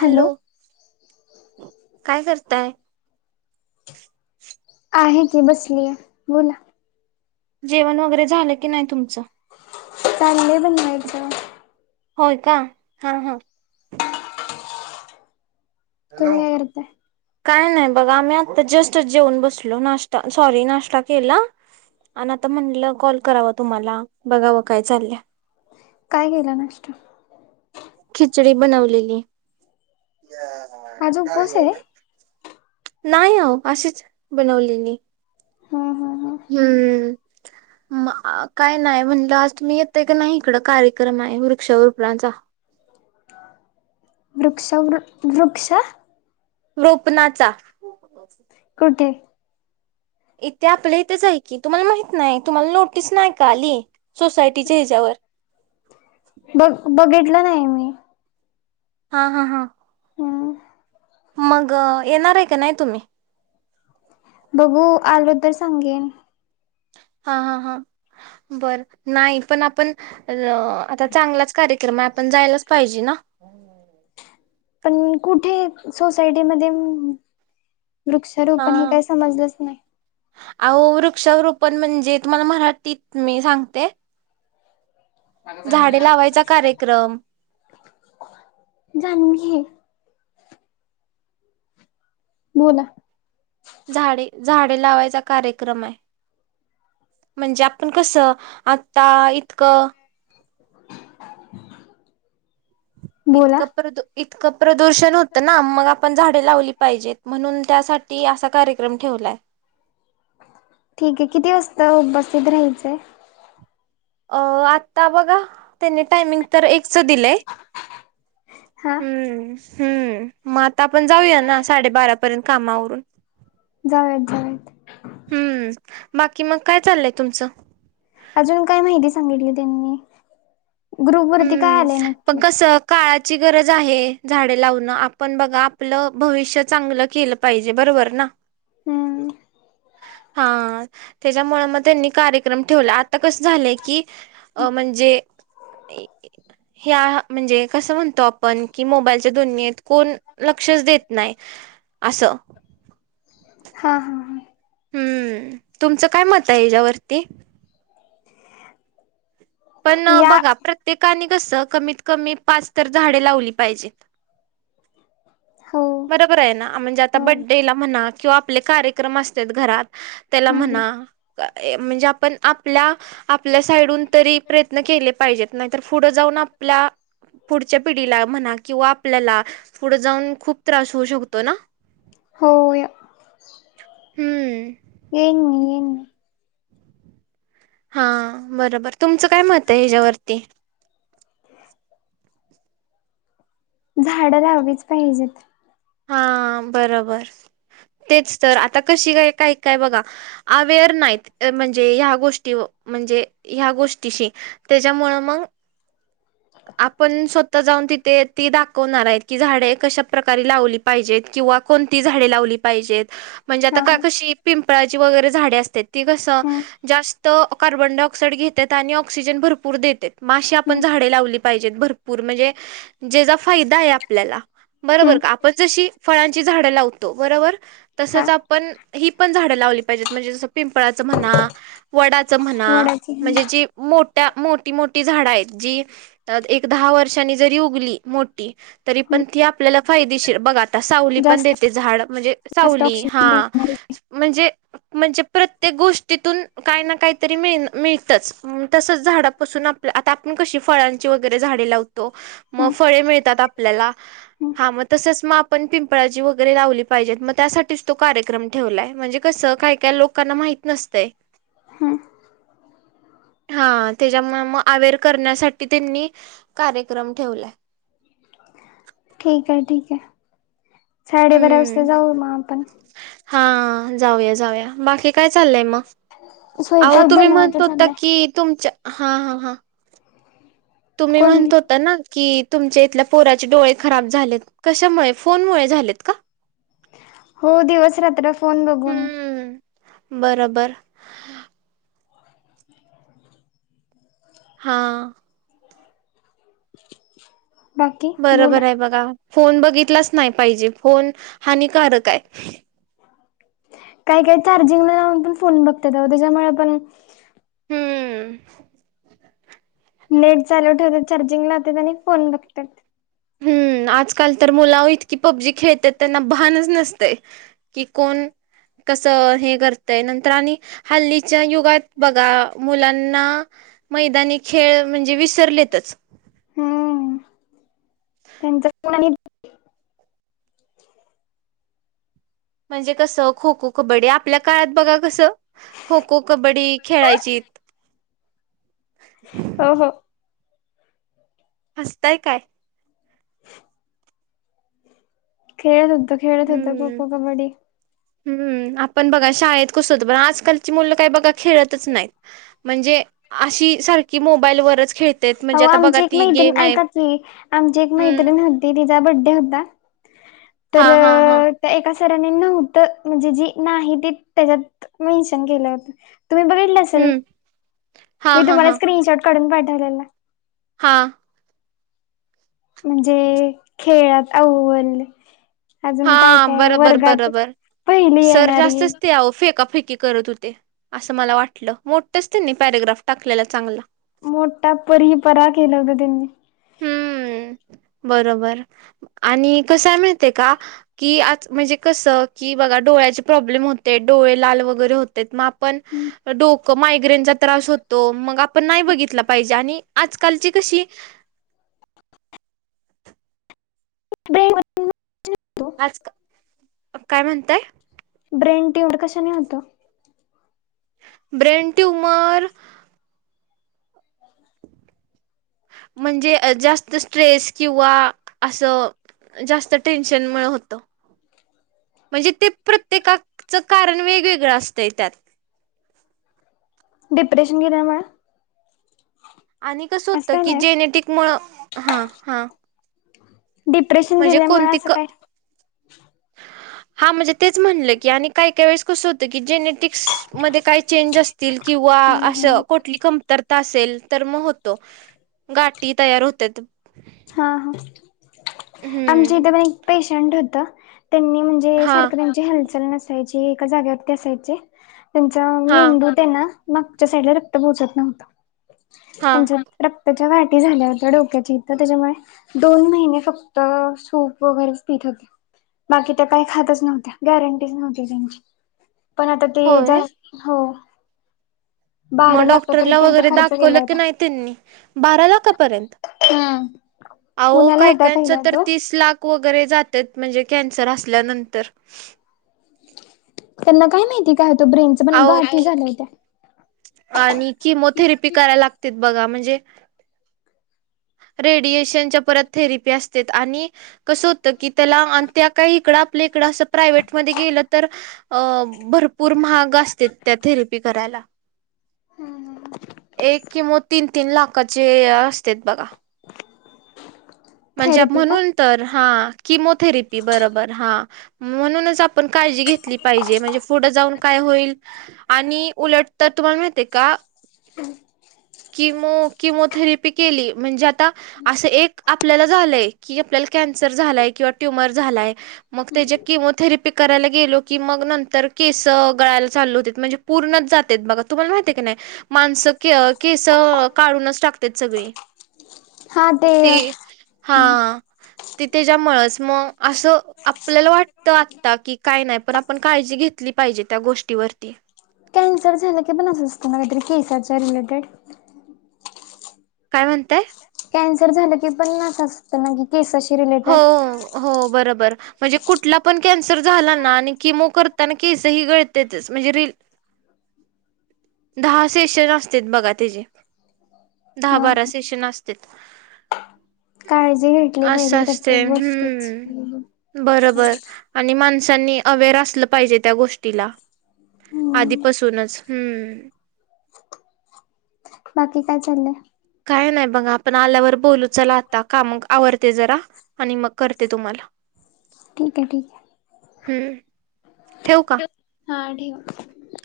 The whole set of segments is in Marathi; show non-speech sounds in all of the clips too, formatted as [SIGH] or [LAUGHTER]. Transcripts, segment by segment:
हॅलो काय करताय आहे की बसलीय बोला जेवण वगैरे झालं की नाही तुमचं चाललंय बनवायचं होय का हा हा हॅलो तुम्ही काय करताय काय नाही बघा आम्ही आता जस्ट जेऊन बसलो नाश्ता सॉरी नाश्ता केला आणि आता म्हणलं कॉल करावा तुम्हाला बघावं काय चाललं काय गेलं नाष्टत खिचडी बनवलेली आज उपवास आहे नाही हो अशीच बनवले नाही हम हम हम हम्म म काय नाही म्हणटलं आज तुम्ही येतय काी नाही इकड कार्यक्रम आहे वृक्षगोपणांचा वृक्ष वृ वृक्ष रोपनाचा कुठे इथे आपल्या इथेच आहे की तुम्हाला माहित नाही तुम्हाला नोटीस नाही का आली सोसायटीच्या ह्याच्यावर बघ बघितलं नाही मी हा हा हा हम मग येणार आहे का नाही तुम्ही बघू आलो तर सांगेन [INAUDIBLE] [INAUDIBLE] पण कुठे सोसायटी मध्ये वृक्ष तर हा पण हे काही समजलंच नाही अहो वृक्षारोपण म्हणजे तुम्हाला मराठीत मी सांगते झाडे लावायचा कार्यक्रम जाण घी बला झाडे झाडे लावायचा कार्यक्रम आहे म्हणजे आपण कसं आता इतकं बोला इतक प्रधु इतकं प्रदूषण होतं ना मग आपण झाडें लावली पाहिजेत म्हणून त्यासाठी असा कार्यक्रम ठेवलाय ठीक आहे किती वाजता उपस्थित राहायचं हाय अ आत्ता बघा त्यांनी टायमिंग तर एकच दिलंय हा हम्म हम्मृ आता आपण जाऊया ना साडेबारापर्यंत कामावरून जावुयात जावुयात. हम्म बाकी मग काय चाललंय तुमचं अजून काय माहिती सांगितली त्यांनी ग्रुप वरती काय हम्म आलंय पण नक्की कसं काळाची गरज आहे झाडे लावणं आपण बघा आपलं भविष्य चांगलं केलं पाहिजे बरोबर ना हम्म हा त्याच्यामुळे मग त्यांनी कार्यक्रम ठेवला आता कसं झालंय की अ म्हणजे ह्या म्हणजे कसं म्हणतो आपण की मोबाईलच्या दुनित कोण लक्षच देत नाही असं हा हा हा हम्म तुमचं काय मत आहे याच्यावरती पण या बघा प्रत्येकाने कसं कमीत कमी पाच तर झाडे लावली पाहिजेत हो बरोबर आहे ना म्हणजे आता हो बड्डेला म्हणा किंवा आपले कार्यक्रम असतात घरात त्याला हम्म म्हणा म्हणजे आपण आपल्या आपल्या साईडून तरी प्रयत्न केले पाहिजेत नाहीतर पुढं जाऊन आपल्या पुढच्या पिढीला म्हणा किंवा आपल्याला पुढे जाऊन खूप त्रास होऊ शकतो ना होय हम्म येईन मी येईन मी हा बरोबर तुमचं काय मत आहे हच्यावरती झाड लावलीच पाहिजेत हा बरोबर तेच तर आता कशी काय काय काय बघा अवेर नाहीत म्हणजे ह गोष्टी म्हणजे ह गोष्टीशी त्याच्यामुळं मग आपण स्वतः जाऊन तिथे त दाखवणार आहे की झाडे कशा प्रकारे लावली पाहिजेत किंवा कोणती झाडे लावली पाहिजेत म्हणजे हा आता का हा कशी पिंपळाची वगैरे झाडे असतात ती कसं हम्म जास्त कार्बन डाय ऑक्साइड घेतात आणि ऑक्सिजन भरपूर देतात मग आशी आपण हम्म झाडे लावली पाहिजेत भरपूर म्हणजे ज्याचा फायदा आहे आपल्याला बरोबर हम्म का आपण जशी फळांची झाडं लावत बरोबर तसच हा आपण ही पण झाड लावली पाहिजे म्हणजे जस पिंपळाचं म्हणा वडाचं म्हणा वडाची म्हणजे जी मोठ्या मोठी मोठी झाडं आहेत जी एक दहा वर्षांनी जरी उगली तरी हम्म पण त आपल्याला फायदेशीर बघा सावली पण जास्त देते झाड म्हणजे जास्त सावली हा ऑक्सिजन देणारी म्हणजे म्हणजे प्रत्येक गोष्टीतून काही ना काहीतरी मिळत तसच झाडापासून आता आपण कशी फळांची वगैरे झाडे लावत मग हम्म फळे मिळतात आपल्याला हम्म हा मग तसच म आपण पिंपळाजी वगैरे लावली पाहिजेत मग त्यासाठीच तो कार्यक्रम ठेवलाय म्हणजे कसं काय काय लोकांना माहिती नसतय. हम्म हा त्यांच्या मुळे म अवेर करण्यासाठी त्यांनी कार्यक्रम ठेवलाय ठीक आहे ठीक आहे साडेबारा हम्म वाजता जाऊ मग आपण हा जाऊया जाऊया बाकी काय चाललंय मग आहोत स्वयंपाक तुम्ही बनवायचा म्हणतता चाललाय की तुमच्या हा हा हां तुम्ही कोण म्हणत होता ना की तुमच्या इथल्या पोराचे डोळे खराब झालेत कशामुळे फोनमुळे झालेत का हो दिवस रात्र फोन बघून हम्म बरोबर [INAUDIBLE] हा [INAUDIBLE] बरोबर बोला आहे बघा फोन बघितलाच नाही पाहिजे फोन हानिकारक आहे काही काही चार्जिंगला जा पण फोन बघतात त्याच्यामुळे पण हम्म नेट चालू ठेवत चार्जिंग लावतात आणि फोन बघतात हम्म आजकाल तर मुला इतकी पबजी खेळत त्यांना भानच नसते कि कोण कस हे करतय नंतर आणि हल्लीच्या युगात बघा मुलांना मैदानी खेळ म्हणजे विसरलेतच हम्म त्यांच म्हणजे कसं खो खो कबड्डी आपल्या काळात बघा कसं खो खो कबड्डी खेळायची हो हो हसताय काय [INAUDIBLE] खेळत होद्त खेळत होत खो हम्म खो कबड्डी हम्म आपण बघा शाळेत कसं होतं पण आजकाल ची मुलं काय बघा खेळतंच नाय म्हणजे अशी सारखी मो हो आमची एक मैत्रीिण गेम आहे ऐकात आमची एक हम्म मैत्रिण त तिचा बड्डे होता तर हा हा हा तर एका सराने नव्हतं म्हणजे जी नाही ती त्याच्यात मेन्शन केलं होतं तुम्ही बघितलं असेल हम्म हा मी हा तुम्हाला हा स्क्रीनशॉट काढून पाठवलेला हां म्हणजे खेळात अव्वल हा अजून काय काय बरोबर वर्गात बरोबर पहिली सर येणारी जास्तच ते फेका फेकी त होते अस मला वाटलं मोठच त्यांनी पॅरग्राफ टाकलेला चांगला मोठा पररी परा केला होता त्यांनी हम्म बरोबर आणि कसा मिळते का की आज म्हणजे कसं कि बघा डोळ्याचे प्रॉब्लेम होते डोळे लाल वगैरे होते मग पण डोक मायग्रेनचा त्रास होतो मग आपण नाही बघितला पाहिजे आणि आजकालची कशी ब आज काय म्हणताय ब्रेन ट्यूमर कशा नी होतं ब्रेन ट्यूमर म्हणजे जास्त स्ट्रेस किंवा असं जास्त टेन्शनमुळे होतं म्हणजे ते प्रत्येकाचं कारण वेगवेगळं असतंय त्यात डिप्रेशन घि नाही म आणि कसं असं होतं काय की नाही जेनेटिक मुळ हा हा डिप्रेशन म्हणजे गेल्यामुळे कोणती असं क काय हा म्हणजे तेच म्हणलं की आणि काही काही वेळेस कसं होतं की जेनेटिक्स मध्ये काही चेंज असतील किंवा हा अस कोठली कमतर असेल तर मग होतो गाठी तयार होत ह आमच्या हम्म इथे पण एक पेशंट होत त्यांनी म्हण जे हा सारख त्यांची हालचाल नसायची एका जागेवरती असायचे त्यांचा हा मेंदू त्यांना मागच्या साईड रक्त पोहोचत नव्हत हा त्यांच्या रक्तच्या वाटी झाल्या होत्या डोक्याची तर त्याच्यामुळे दोन महिने फक्त सूप वगैरेच पित होते बाकी त्या काही खातच नव्हत्या गॅरंटीच नव्हती त्यांची पण आता ते जा होय हो बारा मग लाखापर्यंत डॉक्टरला त्यांचा वगैरे खर्च गेला दाखवलं की नाही होता. त्यांनी बारा लाखापर्यंत हम अहो काही काच तर तीस लाख वगैरे जातेत म्हणजे कॅन्सर असल्यानंतर त्यांना काय माहिती काय होतं ब्रेनच पण गाट अहो झालंय त्या आणि किमोथेरपी करायला लागते बघा म्हणजे रेडिएशनच्या परत थेरपी असते आणि कसं होतं की त्याला त्या काही इकडं आपल्या इकडं असं प्रायव्टमध्येध्ये गेलं तर अ भरपूर महाग असते त्या थेरपी करायला हम्म हम एक किंवा तीन तीन लाखाचे असते बघा म्हणजे थेरपी का म्हणून तर हा किमोथेरपी बरोबर हा म्हणूनच आपण काळजी घेतली पाहिजे म्हणजे पुढे जाऊन काय होईल आणि उलट तर तुम्हाला माहती का किमो किमोथेरपी केली म्हणजे आता असं एक आपल्याला झालंय की आपल्याला कॅन्सर झालाय किंवा ट्युमर झालाय मग त्याच्या किमोथेरपी करायला गेलो की मग नंतर केस गळायला चाल होते म्हणजे पूर्णच जातात बघा तुम्हाला माहिती आहे की नाही मानसकी केस काढूनच टाकतात सगळी ते हा ते त्याच्यामुळेच मग असं आपल्याला वाटतं आता की काय नाही पण आपण काळजी घेतली पाहिजे त्या गोष्टीवरती के रट काय म्हणताय कॅन्सर झालं की पण नाच असत केसशी हो, रिलेटेड हो बरोबर म्हणजे कुठला पण कॅन्सर झाला ना आणि किमो करताना केसही गळतच म्हणजे र दहा सेशन असते बघा तचेे दहा हा बारा सेशन असते काळजी घेतली पाहिजे क ते हम्म बरोबर आणि माणसांनी अवेअर असलं पाहिजे त्या गोष्टीला हम्म आधीपासूनच हम्म बाकी काय चाललं. काय नाही बघा आपण आल्यावर बोलू चला आता का मग आवडते जरा आणि मग करते तुम्हाला ठीक आहे ठीक आहे हम्म ठे हा ठेव.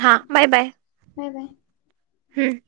हा बाय बाय. हो नाही हम्म